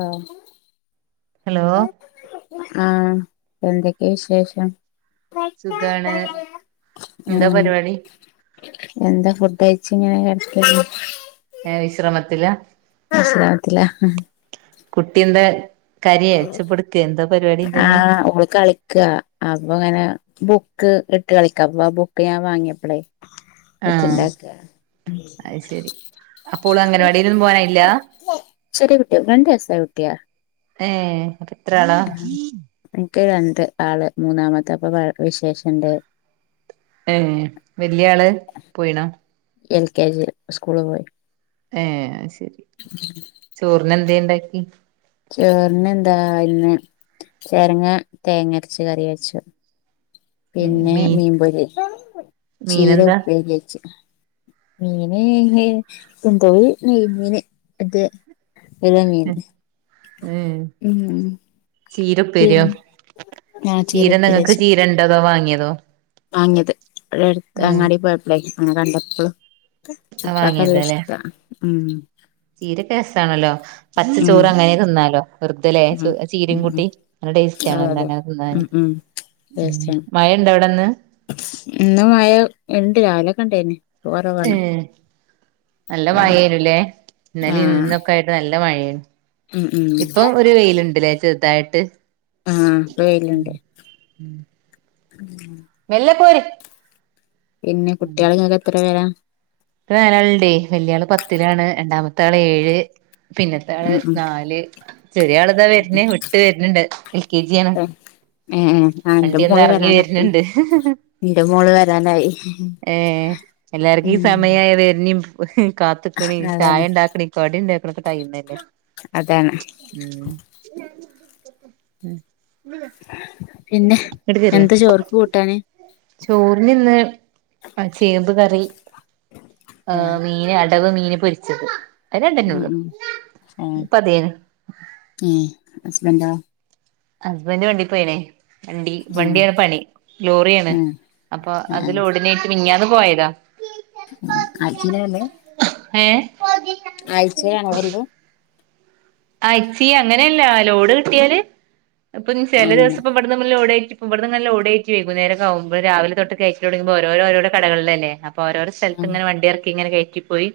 ആഹ് hello ആഹ് എന്തെക്കേ വിശേഷം സുഖാണ് മ് എന്താ പരിപാടി എന്താ ഫുഡയ്‌ ച്ച് ങ്ങനെ കെട്ക്കെ ഏ വിശ്രമത്തിലാ ആഹ് വിശ്രമത്തിലാ കുട്ട്യെന്താ ആഹ് ഓള് കളിക്കാ അപ്പ്ങ്ങനെ ബുക്ക് ഇട്ട് കളിക്കാ ആ ബുക്ക് ഞാ വാങ്യേപ്പളേ ആഹ് ഒച്ചണ്ടാക്കാ അത് ശരി അപ്പോള് അംഗൻവാടിയിലൊന്നും പോവാനായില്ല ചെറ്യേ കുട്ട്യാ രണ്ട് വയസായ കുട്ട്യാ ഏ എത്രാളാ ക്ക് രണ്ട് ആള് മൂന്നാമത്തെപ്പ വ വിശേഷണ്ട്. ഏ വല്ല്യേ ആള് പോയീണാ എൽ കെ ജീല് സ്കൂള് പോയി ഏ ശെരി ചോറിനെന്ത്യേണ്ടാക്കി ചോറിനെന്താ ഇന്ന് ചേരങ്ങ തേങ്ങര്ച്ച് കറി വെച്ചു. പിന്നെ മീൻ മീം പൊരി, ചീര മീനെന്താ പ്പേര്യേച്ചു. മീന് നെയ് എന്തോ നെയ് മീന് ഇത് വിര മീന് ഉം മ് ചീര ഉപ്പേര്യോ ചീര ചീരപ്പേരി നിങ്ങക്ക് ചീര ണ്ടതോ വാങ്യേതോ വാങ്യേത് ഇക്ക അങ്ങാടി പോയപ്പളേ കണ്ടപ്പോ വാങ്യേത് ഉപ്പാക്കല്ലേഷ്ട്ടാ മ് ചീരെക്കെ രസാണല്ലോ പച്ച ഉം ചോറ് അങ്ങനേ ത് ന്നാലോ? വെർതലേ ഉം ചീരീം ഉം കൂട്ടി നല്ല ടേസ്റ്റാണ് അതെ അതെ അങ്ങനെ ത് ന്നാന്. ഉം ഉം മ് ടേസ്റ്റാണ് മഴ ണ്ട ഇന്ന് മയ ണ്ട് രാവിലെക്കെണ്ടേയ്നു. ഏ നല്ല ഉം മയേനുലേ. ഇന്നലിം ആഹ് ഇന്നൊക്കായിറ്റ് നല്ല മയേ ഉം ഉം ഇപ്പോ ഒര് വെയ്ല്ണ്ട്ലേ ണ്ടല്ലേ ചെർതായ്റ്റ്. ആഹ് ഇപ്പൊ വെയിലുണ്ട് മെല്ലെ പോര് പിന്നെ കുട്ട്യാള് ങ്ങക്കെത്ര പേരാ? ക്ക് നാലാള്ണ്ടേ വല്ല്യാള് പത്തിലാണ്. രണ്ടാമത്താള് ഏഴ്. പിന്നത്തെ ഉം ആള് ഉം നാല് ചെറ്യാള്താ വര്ണ് വിട്ട് വര്ണ്ണ്ട് എൽ കെ ജ്യാണ്. ഏഹ് ഏഹ് ആഹ് ഇന്റെ വണ്ടി വന്ന് മോള് എർങ്ങി വരാനായിക്ക്ണ് വര്ണ്ണ്ട് ഇന്റെ മോള് വരാനായി എല്ലാർക്കും ഈ മ് സമയായ വെര്ണീം കാത്ത്ക്ക്ണീം ചായ അതാണ് ണ്ടാക്ക്ണീം ഒക്കെ ടൈമല്ലേ. അതാണ് മ് പിന്നെ എന്താ ചോർക്ക് കൂട്ടാന് ചോറിന് ഇന്ന് ചേമ്പ് കറി ഏഹ് മീന് വ് മീന് പൊരിച്ചത് അത് ഉ രണ്ടെന്നൊള്ളു ഉ ആ ഇപ്പ അതേന് ഹസ്ബൻന്റോ ഹസ്ബൻന്റ് വണ്ടി പോയിണേ വണ്ടി ആഹ് വണ്ടിയാണ് പണി ലോറിയാണ് ആഹ് അപ്പൊ അതില ഉടനെയിട്ട് മിനിഞ്ഞന്നും പോയത ആഴ്ചയില വന്ന ഏ ആഴ്ചയിലാണ വരുന്നേ ആ അഴ്ച്ചി അങ്ങനെയല്ല ലോഡ് കിട്ടിയാല് ഇപ്പൊ ചില അങ്ങനെ ദിവസപ്പ ഇവിടെന്ന് നമ്മള് ലോഡി ഇവിടന്നന്നല്ലോടറ്റി വൈകുന്നേര ആകുമോ രാവില തൊട്ട കയിറ്റി തുടങ്ങുമ്പോ ഓരോരോ കടകളിൽലല്ല അപ്പ ഓരോരോ സ്ഥലത്ത് ആഹ് ഇങ്ങനെ വണ്ടി ഇറക്കി ഇങ്ങനെ കയറ്റിപ്പോയി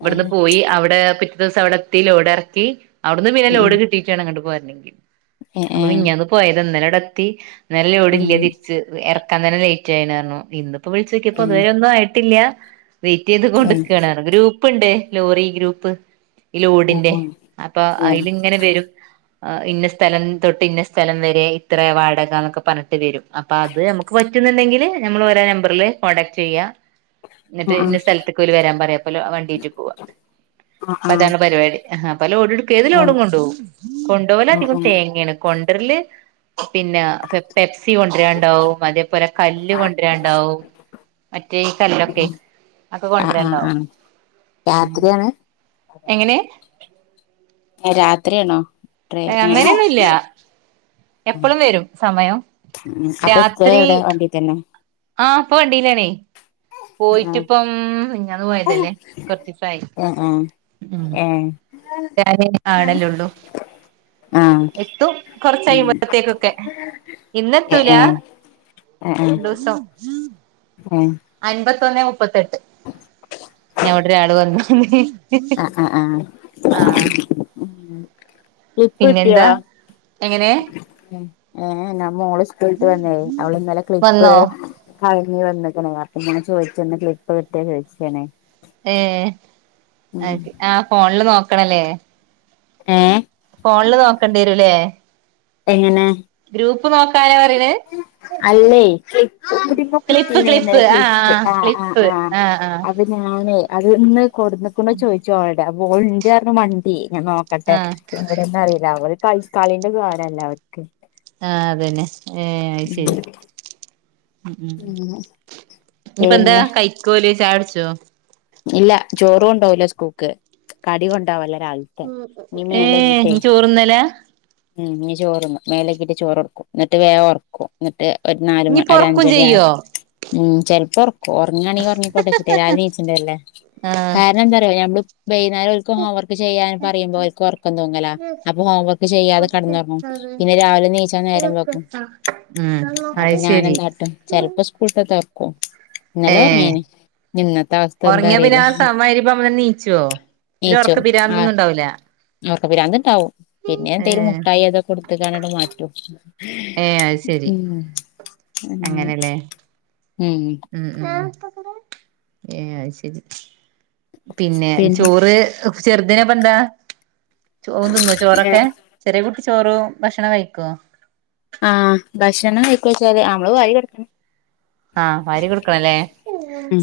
ഇവിടുന്ന് ഏഹ് പോയി അവിടെ ദിവസ അവിടെത്തി ലോഡ ഇറക്കി അവിടുന്ന് പിന്നെ ഉം ലോഡ് കിട്ടിട്ട് വേണം ഇങ്ങോട്ട് പോയിരുന്നെങ്കിൽ ഏഹ് അമ്മ ഏഹ് മിനിഞ്ഞാന്ന് പോയത് ഇന്നല ഇടത്തി അന്നേരലോട ഇല്ല അങ്ങനെ തിരിച്ച് അങ്ങനെ ലേറ്റ് ആയിയിരരുന്നു ഇപ്പോവിളിച്ചുക്കിയപ്പൊ ഏഹ് ഇതുവരെ ഒന്നുംയിട്ടില്ല വെയിറ്റ് ചെയ്ത് ഏഹ് കൊടുക്കണ ഗ്രൂപ്പ്ണ്ട് ലോറി ഗ്രൂപ്പ് ഈ ലോഡിന്റെ ആഹ് ആഹ് അപ്പൊ ഏഹ് അതില ഇങ്ങനെ വരും ഇന്ന സ്ഥലം തൊട്ട് ഇന്ന സ്ഥലം വരെ ഇത്ര വാടക എന്നൊക്കെ പറഞ്ഞിട്ട് വരും അപ്പൊ അത് നമുക്ക് പറ്റുന്നുണ്ടെങ്കിൽ നമ്മൾ നമ്പറിില് കോൺടാക്ട് ചെയ്യ എന്നിട്ട് ആഹ് ഇന്ന സ്ഥലത്തക്ക് അവര് വരാൻ പറയാപ്പ വണ്ടീട്ട് പോവാ അപ്പ ആഹ് ആഹ് ആഹ് അതാണ് പരിപാടി ആ അപ്പ ലോടടുക്ക ഏത ആഹ് ലോടും കൊണ്ടു പോവും കൊണ്ടുപോല അധികം ആഹ് തേങ്ങയാണ് കൊണ്ടരല്ല പിന്നെ സകൊണ്ടുവരാണ്ടാവും അതേപോലെ കല്ല് കൊണ്ടുവരാണ്ടാവും തെ കല്ലൊക്കെ ഒക്കെ ആഹ് ആഹ് ആഹ് കൊണ്ടരണ്ടാവും ആഹ് രാത്രിയാണ് രാത്രിയാണോ ഡ്രൈ ഏഹ് അങ്ങനെയൊന്നുംല്ല എപ്പളും വരും സമയം ഉ അപ്പൊ സ്റ്റേ എവിടെ വണ്ടി തന്നെ ആഹ അപ്പൊ വണ്ടിയിലാണേ ആഹ് പോയിട്ടിപ്പം ഞാന്ന് പോയതല്ലേ കൊറച്ച് ദിവസമായി ആഹ് ആഹ് ഉം ഏഹ് ഞാന ആണല്ലള്ളൂ ആഹ് എത്തും കൊറച്ച ഉം കഴിയുമ്പോഴത്തേക്കൊക്കെ ഇന്നെ ഏഹ് എത്തൂല ഏഹ് രണ്ടുസം ആഹ എമ്പത്തൊന്ന് മുപ്പത്തെട്ട് ഞവിടെട് വന്ന [inaudible] ആഹ ആഹ് ആഹ ഉ ഇപ്പട്ടിയ പിന്നെന്താ എങ്ങനെ ഏ മോള് സ്കൂള വന്ന അവള് ഇന്നല് ക്ലിപ്പ് വന്നോ കി വന്നക്കണേ അപ്പെ ചോദിച്ച ക്ലിപ്പ് കിട്ടിയ ചോദിച്ചണേ ഏ ആ ഫോണില് നോക്കണല്ലേ ഏ ഫോണില് നോക്കേണ്ടി വരൂല്ലേ ഏങ്ങനാ ഗ്രൂപ്പ് നോക്കാന പറെണ് അല്ലേ ക്ലിപ്പ് ക്ലിപ്പ് മുടികുത്തിനേര്ന്ന് ക്ലിപ്പ് ആ ആ ക്ലിപ്പ്ആ ക്ലിപ്പ് ആ ആ അ ഞാനേ അത്ന്ന്ന് കൊടുന്നക്കണ്ട ചോദിച്ചോളടെ അപ്പോ ന്റർന്ന് വണ്ടി ഞാൻ നോക്കട്ടെ ആ ഇവിടെന്ന അറിയില്ല അവ ഒരു കളിക്കളിന്റെ കാരല്ല അവർക്ക് ആഹ അതന്നെ ഏ ശരി ഉ ഉ ഉം ഇനിയിപ്പോ എന്താ പിന്നെ കഴിക്കുവല ചാടിച്ചോ ഇല്ല ചോറും കൊണ്ടാവലോ സ്കൂക്ക് കടി കൊണ്ടാവല്ലേ രാവിൽത്തെ ഏ ഇനിമേലയ്കി നീ കഴിക്കും ചോറുന്നലാ ഉം ചോറ മേലക്കിട്ട് ചോറിറക്കും എന്നിട്ട് വേം ഇറക്കും എന്നിട്ട് ഒരു നാല് മണി ഇനിയിപ്പൊ ഒരു ഒറക്കും അഞ്ചര മണിയ ചെയ്യോ ഉ ചിലപ്പോ ഉറക്കും ഉറങ്ങാണെങ്കിൽ ഉറങ്ങിക്കോട്ടെ ചിട്ടത്ീച്ചിണ്ടല്ലേ ആ കാരണം എന്താ പറയ നഞമ്മള് ബൈനാക്കുംർ [inaudible] ചെയ്യ പറയുമ്പോ അവ ഉറക്കം ത അപ്പൊ ഹോംവർക്ക് ചെയ്യാതെ കിടന്നങ്ങണം പിന്നെ രാവിലെ നീ നേരം വക്കും ഉം അപ്പോ അത് ഞാന ശരി എന്താട്ടും ചിലപ്പോ സ്കൂളി ഇന്നലെ ഉറങ്ങീന ഇനി ഇന്നത്തെ അവസ്ഥ എന്താ ഉറങ്ങിയ പിന്നെ അറിയില്ല ആ സമമാമാവാതെ അവനെണീക്കുവോ ഇ ഉറക്ക പിരാന്തൊന്നും ഉണ്ടാവൂല അ പിാന്ത്ണ്ടാവും പിന്നെ ഏ എന്തെേലും മുട്ടായി ഒക്കെ കൊടുത്ത്അതങ്ങ് കൊടുത്തങ്ങട്ട് മാറ്റും ഏ അ ശരി ഉം അങ്ങനെ അങ്ങനെല്ലേ ഉം ഏ ശരി പിന്നെ ചോറ് ചെറുതിനിപ്പ എന്താ ചോ തിന്നു ചോറൊക്കെ ചെറിയ കുട്ടിചോറ ഭക്ഷണം കഴിക്കുവോ ആഹ ഭക്ഷണം കഴിക്കച്ച അവമ്മള് വാരി എടുക്കണം ആഹ് വാരി കൊടുക്കണല്ലേ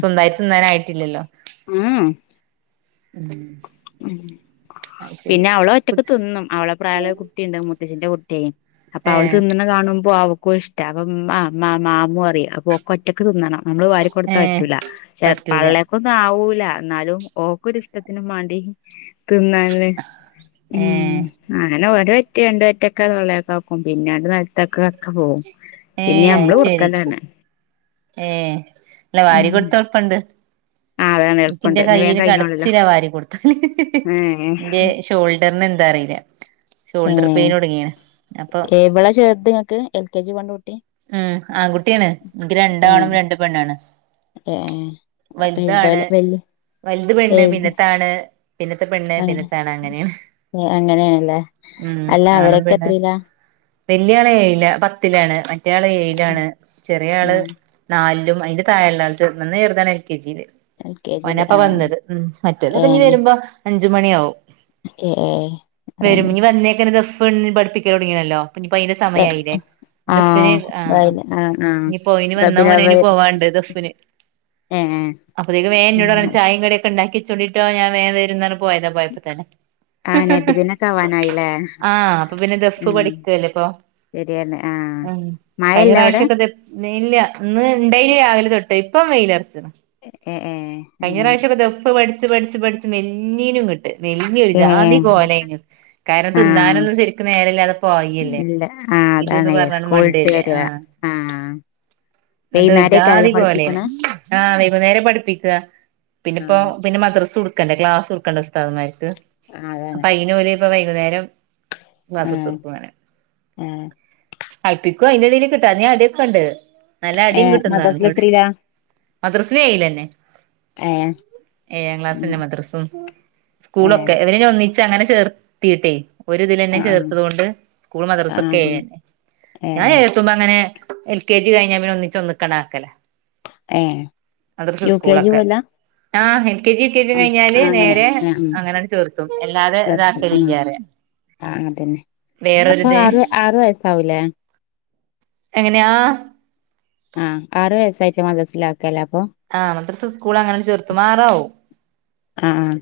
സ്വന്തമായി തിന്നാന ആയിട്ടില്ലല്ലോ ആഹ ഉം ഉ അത് ശരി പിന്നെ അവളോ ഒറ്റക്കെ തിന്നും അവളെ പ്രായം കുട്ടിയുണ്ട്ും മുത്തശ്ശിന്റെ കുട്ടിയ അപ്പൊ ഏ അവൾ തിന്നുന്ന കാണുമ്പോ ആ ഇഷ്ട അപ്പം മാമൂ അറിയാം അപ്പൊ ഒറ്റക്ക് തിന്നണം നമ്മള് വാ ഏ കൊടുത്താൻ പറ്റൂല പക്ഷെ പറ്റൂല പള്ളയക്കൊന്നും ആവൂല എന്നാലും ഓക്കൊരഷ്ടത്തിനും മ തിന്ന ഏ അങ്ങനെ ഓര ഒറ്റണ്ട് ഒറ്റക്കെെള്ളയൊക്കെ ആക്കും പിന്നെണ്ട് നരത്തക്കെ ക്ക പോ ഏ പിന്നെ നമ്മള് അത് ശരി കൊറക്കലാണ് ഏ അല്ല വാരി കൊടുത്ത് കൊഴപ്പണ്ട് ആ അതാണ് എളുപ്പണ്ട് എനിക്കിന്റെ ഇന്ന് വേഗം കയ്ന് കഴിഞ്ഞോളല്ലോ കടച്ചില്ല വാരി കൊടുത്തല് ഏഹ് എന്റെ ഷോൾഡറിന് ന്താ അറിയില്ല ഷോൾഡർ ഉം പെയിൻ തുടങ്ങിയാണ് അപ്പൊ എവിട ചേർത്ങ്ങക്ക് എൽ കെ ജിക്കൊണ്ട് വി ഉം ആൺകുട്ടിയാണ് എനിക്ക് ഏ രണ്ടാണും രണ്ടുപെണ്ണാണ് ഏ വലുതാണ് വലുതോല വല്യ വലുത് പെണ്ണ് വലുത് പിന്നത്താണ് പിന്നത്തെ പെണ്ണ് ആ പിന്നത്തെ ആണ അങ്ങനെയാണ് അങ്ങനെയാണല്ലേ ഉം അല്ല ആണും അവരൊക്കെ പെണ്ണുമാ പിന്നെ എത്രയിലാ വല്യ ആള ഏഴിലല്ല പത്തിലാണ് മറ്റ ഏഴിലാണ് ചെറിയ ഏ ആള് നാലിലും അതിന്റെ താഴുള്ള ആൾന്ന് ചെറുതാണ് എൽ കെ ജിയില് എൽ കെ ജിയില് ഓനപ്പ ആ വന്നത് ഉ മറ്റല്ലോ ഇനി ഏ വരുമ്പോ അഞ്ച് മണിയാവും ഏ [unintelligible] അതന്നെ പെണ്ണ്പഠിപ്പിക്കൽ തുടങ്ങിയല്ലോ പിന്ന ഇപ്പ അതിന്റെ സമയമായില്ലേ ആ എ പിന്നെ ആ ആ ആ ഇനി പോയിന് വന്നാ റബിൽ മോനന് അവ്വൽ പോവാണ്ട് ഗൾഫിന് അപ്പൊത്തേക്ക് വേഗം എന്നോടു ഏ പറയും ചായയും കടി ഒക്കെ ഉണ്ടാക്കി വച്ചേട്ടോ ഞാൻ വേഗം വരുന്നന് പോയതാ പോയ പിന്നെ ഹ ആഹ് ഹ നബിദിനൊക്കെ ആവാനായില്ലേ ആഹ് ഇപ്പൊ പിന്നെ ദഫ് പഠിക്കല്ലേ ഇപ്പൊ ശരിയന്നെ ആഹ് ഉ കഴിഞ്ഞ മഴല്ല അവിടെ പ്രാവശ്യം ഒക്കെ ഇല്ല ഇന്ന് ഉണ്ടായില് രാവിലെ തൊട്ട് ഇപ്പം വെയില ഏ ഏ കഴിഞ്ഞ അങ്ങനെ പ്രാവശ്യംക്ക ദഫ് പഠിച്ച പഠിച്ചു പഠിച്ച് മെല്ലിനും മെലിഞ്ഞു ഒരു ഏ ജാതി കോലാരുന്നു കാരണം ആഹ് തിന്നാനൊന്നും ശരിക്കും നേരെല്ലാതെ പോയില്ലേ ആഹഹ് അതാണ് എ മണ്ടയിലേ ആ എനീട്ട് ജാതി വൈകുന്നേരേക്കാരല്ലേ പോലെയ പഠിപ്പിക്കണെ ആ വൈ കുനേരെ പഠിപ്പിക്കുക പിന്നെപ്പോ ആഹ് പിന്നെ മദ്രസ എടുക്കണ്ടേ ക്ലാസ് എടുക്കണ്ടെ ഉസ്താദൻമാർക്ക് ആഹ് അതാണ് അപ്പൊ അയിന് പോലെ ഇപ്പ വൈകുന്നേരം ആഹ് മാസത്തൂർക്കുമങ്ങനെ ആഹ് കല്പ്പിക്കുവ അതിന്റെടിൽ കിട്ടാ നീ അടിയൊക്കെുണ്ട് നല്ല അടിയും ഏഹ് കിട്ടുന്ന മദ്രസയിൽ പറഞ്ഞന്നോട് എത്രയിലാ മദറസനയില്ലെന്നെ ഏഹ് ഏഴാം ക്ലാസ് തന്നെ മദ്രസും ഏഹ് സ്കൂളൊക്കെ ഇവര്നി ഒന്നി ച്ചങ്ങനെ ചേർത്തിട്ടെ ഒരിതിലന്നെ ആഹ് ആഹ് ചേർത്തത് കൊണ്ട് സ്കൂൾ ആഹ് മദ്രസൊക്കെ അതന്നെ ഏഴന്നെ ഞാൻ ഏഹ് ചേർത്തുമ്പ അങ്ങനെ എൽ കെ ജി കഴിഞ്ഞ പിന്നെ ഒന്നിച്ച് ഒന്നിക്കണ് ആക്കല ഏഹ് അതൊക്കെ യു കെ ജി സ്കൂളൊക്കെ പോവലാ ആഹ് L K G, U K G ആഹ് കഴിഞ്ഞാല് അങ്ങനെ നേരെ ആഹ് ഉം അങ്ങനെനങ്ങ് ചേർത്തും അല്ലാതെ ഇതാക്കലല്ലാതെ ആ അതന്നെ അപ്പൊ ആറ് ആറു വയസാവൂലേ എങ്ങനെയാ ആ ആറ് വയസ്സിലായിട്ടാ മദറസലാ ആ മദ്റസ സ്കൂൾ അങ്ങനെ ചേർത്തു മാറാവോ ആഹ്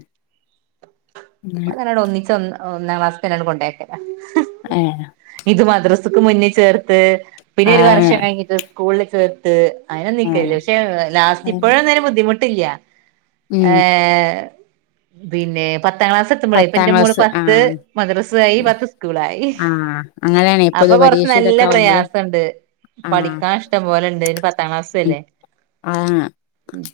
അതല്ലടോ ഒന്നിച്ച് ഒന്ന ഒന്നാം ക്ലാസ്സക്കന്നെ കൊണ്ടക്കിയതാ ആ ഇത് മദ്രസക്ക് മുന്നിൽ ചേർത്ത് പിന്നെ ഒരു ആഹ് വർഷം കഴിഞ്ഞിട്ട് സ്കൂളില് ചേർത്ത് അതിനൊന്നും നിക്കേല് പക്ഷേ ലാസ്റ്റ് ആഹ് ഇപ്പോഴെന്നേും അതിന് ബുദ്ധിമുട്ടില്ല ഉം ആ പിന്നെ പത്ത പത്താം ക്ലാസ് എത്തുമ്പോഴായി ഇപ്പ പത്താം എന്റെ മോള് ക്ലാസ് പത്ത് ആഹ് മദ്രസായി പത്ത് സ്കൂളായി ആഹ് അങ്ങനെയാണെ അപ്പൊ പൊതു കൊറച്ച് പരീക്ഷ നല്ല ഇതൊക്കെ ആവുമ്പള് പ്രയാസമുണ്ട് ആഹ് പഠിക്കാൻ ഇഷ്ടം പോലെ ഉണ്ട് അതിന് പത്താം ക്ലാസ്സ് ഉം അല്ലേ ആഹ്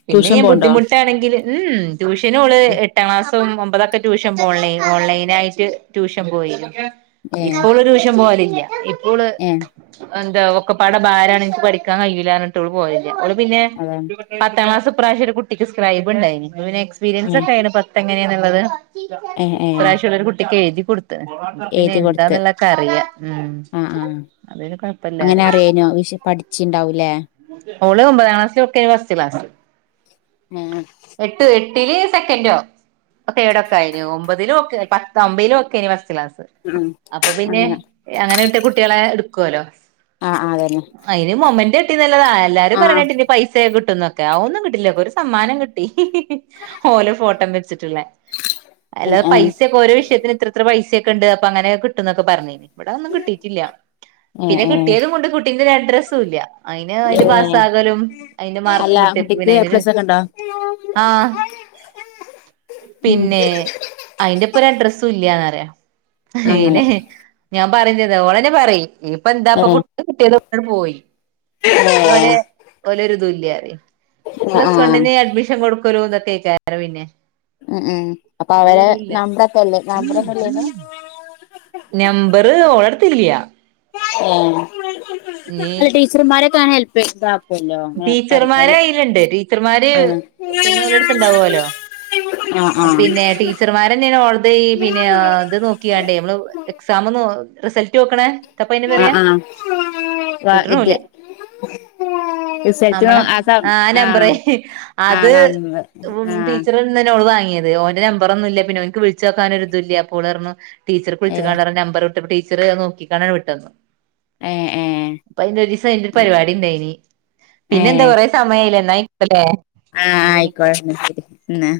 പിന്നെ ട്യൂഷൻ ഞാൻ പോണ്ടോ ബുദ്ധിമുട്ടാണെങ്കിൽ ഉം ട്യൂഷന് ഓള് എട്ടാം ക്ലാസ് ഒൻപതൊക്കെ ട്യൂഷൻ പോണില്ല ഓൺലൈൻ ആയിട്ട് ട്യൂഷൻ പോയിരുന്നു ഏഹ് ഇപ്പോള് ഒരു വർഷം പോവലില്ല ഇപ്പോള് ഏഹ് എന്താ ഒക്കപ്പാടെ ഭാരമാണെനിക്ക് പഠിക്കാൻ കഴിയില്ല എന്നിട്ട് ഓള് പോയല്ലേ ഓള് പിന്നെ അതാണ് പത്താം ക്ലാസ് ഇപ്രാവശ്യം ഒരു കുട്ടിക്ക് സ്ക്രൈബ് ഉണ്ടായിന് അത് പിന്നെ എക്സ്പീരിയൻസ് ഏഹ് ഒക്കെയാണ് പത്ത് എങ്ങനെയാന്നുള്ളത് ഏഹ് ഏഹ് ഈപ്രാവിശ്യം ഉള്ളരു കുട്ടിക്കെ എ പിന്നെ എഴുതി കൊടുത്ത് എന്താന്നുള്ളതെക്കെ അറിയാം ഉം ആഹ് ആഹ് അത് പിന്നെ അങ്ങനെ കൊഴപ്പല്ലാറിയ അറിയാനോ വി പഠിച്ചിണ്ടാവൂലേ ഓള് ഒമ്പതാം ക്ലാസ്സിലാക്കെ ഫസ്റ്റ് ക്ലാസ് ആഹ് എട്ട് എട്ടില് സെക്കൻോ തേർഡ് ഒക്കെ ആയിന് ഒമ്പതിലും ഒക്കെ ഒമ്പലും ഓക്കാരുന്നു ഫസ്റ്റ് ക്ലാസ് ആഹ് അപ്പൊ പിന്നെ അങ്ങനെ അങ്ങനെ വിട്ട കുട്ടികളെ എടുക്കുവല്ലോ ആഹ് ആഹ് അതന്നെ അതിന് മെമ്മന്റെം കിട്ടിയതല്ലാതെ എല്ലാരും ആഹ് പറയണ കേട്ട് ഇനി പൈസ കിട്ട ട്ടന്നൊക്കെ ആ ഒന്നും കിട്ടില്ല ഒരു സമ്മാനം കിട്ടി ഓലെ ഫോട്ടോം വെച്ചിട്ടുള്ളെ അല്ലാെ ആഹ് ആഹ് പൈസൊക്കെ ഓര വിഷയത്തി ഇത്ര പൈസയക്ക ഉണ്ട് അപ്പൊ അങ്ങനെ കിട്ടുന്നൊക്ക പറഞ്ഞിന് ഇവിടെ ഒന്നും കിട്ടിട്ടില്ല ഏഹ് പിന്നെ ഏഹ് കിട്ടിയതും കൊണ്ട് കുട്ടീന്റെ ഒരു അഡ്രസ്സും ഇല്ല അതിന് അതിന്റെ ഏഹ് പാസകലും അതിന്റെ അല്ല മാർക്കും കിട്ടി കുട്ടിക്ക് എ പ്ലസ് ഒക്കെ ഉണ്ടോ ആഹ് ഉം പിന്നെ അയിന്റെപ്പൊ ഒരു അഡ്രസ്സും ഇല്ലന്ന് പറയും അങ്ങനെ ഏനെ ഞാൻ പറഞ്ഞതാ ഓളന്നെ പറയും ഇപ്പ എന്താപ്പൊ ഏഹ് കുട്ട കിട്ടിയത് പോയി ഏഹ് പിന്നെ ഓല ഒരുതുമില്ല പ്ലസ് ആഹ് വണ്ണിന് അഡ്മിഷൻ കൊടുക്കലു ഇതൊക്കെ വിചാരാ പിന്നെ ഉം ഉം അപ്പൊ ഒരു അവരെ വിവരൂല്ല നമ്പറൊക്കെല്ലേ നമ്പർ ഒന്നല്ലന്നു നമ്പർ ഓളെടുത്തില്ല അല്ല ടീച്ചർമാരക്കെ ഹെല്പ് ചെയ്ത ടീച്ചർമാരെ അയിലുണ്ട് ടീച്ചർമാര് ആഹ് പിന്നെ ഓളടുത്ത് ഉണ്ടാവല്ലോ ആഹ് പിന്നെ ടീച്ചർമാർന്നെയാണ് ഓളുടെത് പിന്നെ ഇത് നോക്കിയണ്ടേ നമ്മളടെത് എക്സാമ് റിസൾട്ട് നോക്കണ എന്തായിപ്പ അതിന് ആഹ് ആഹ് പറയാ ആഹ് വ ഇത് കിട്ടണപോലെ റിസൾട്ട് നമ്മള് സം ആ നമ്പർ ആഹ് അത് ആഹ് നമ്പർ ആഹ് ടീച്ചർ ഉ- വാങ്ങത് ഓന്റെ നമ്പറൊന്നല്ല ഓന്ക്ക് വിളിച്ച് ച്ചോക്കാനൻ ഒരു ഇതും ഇല്ല അപ്പോൾ ഓള് പറഞ്ഞു ടീച്ചർ ഏഹ് വിളിച്ചിക്ക നമ്പർ വിട്ട് ടീച്ചർ നോക്കിക്കാണാൻ വിട്ടത് ഏഹ് ഏഹ് അപ്പ അതിന്റെ ഒരു ദിവസം അതിന്റെ ഒരു പരിപാടി ഉണ്ടായിനി പിന്നെ എന്താ കൊറ സമയം [unintelligible] ആ ആ ആയിക്കോ ന്നാ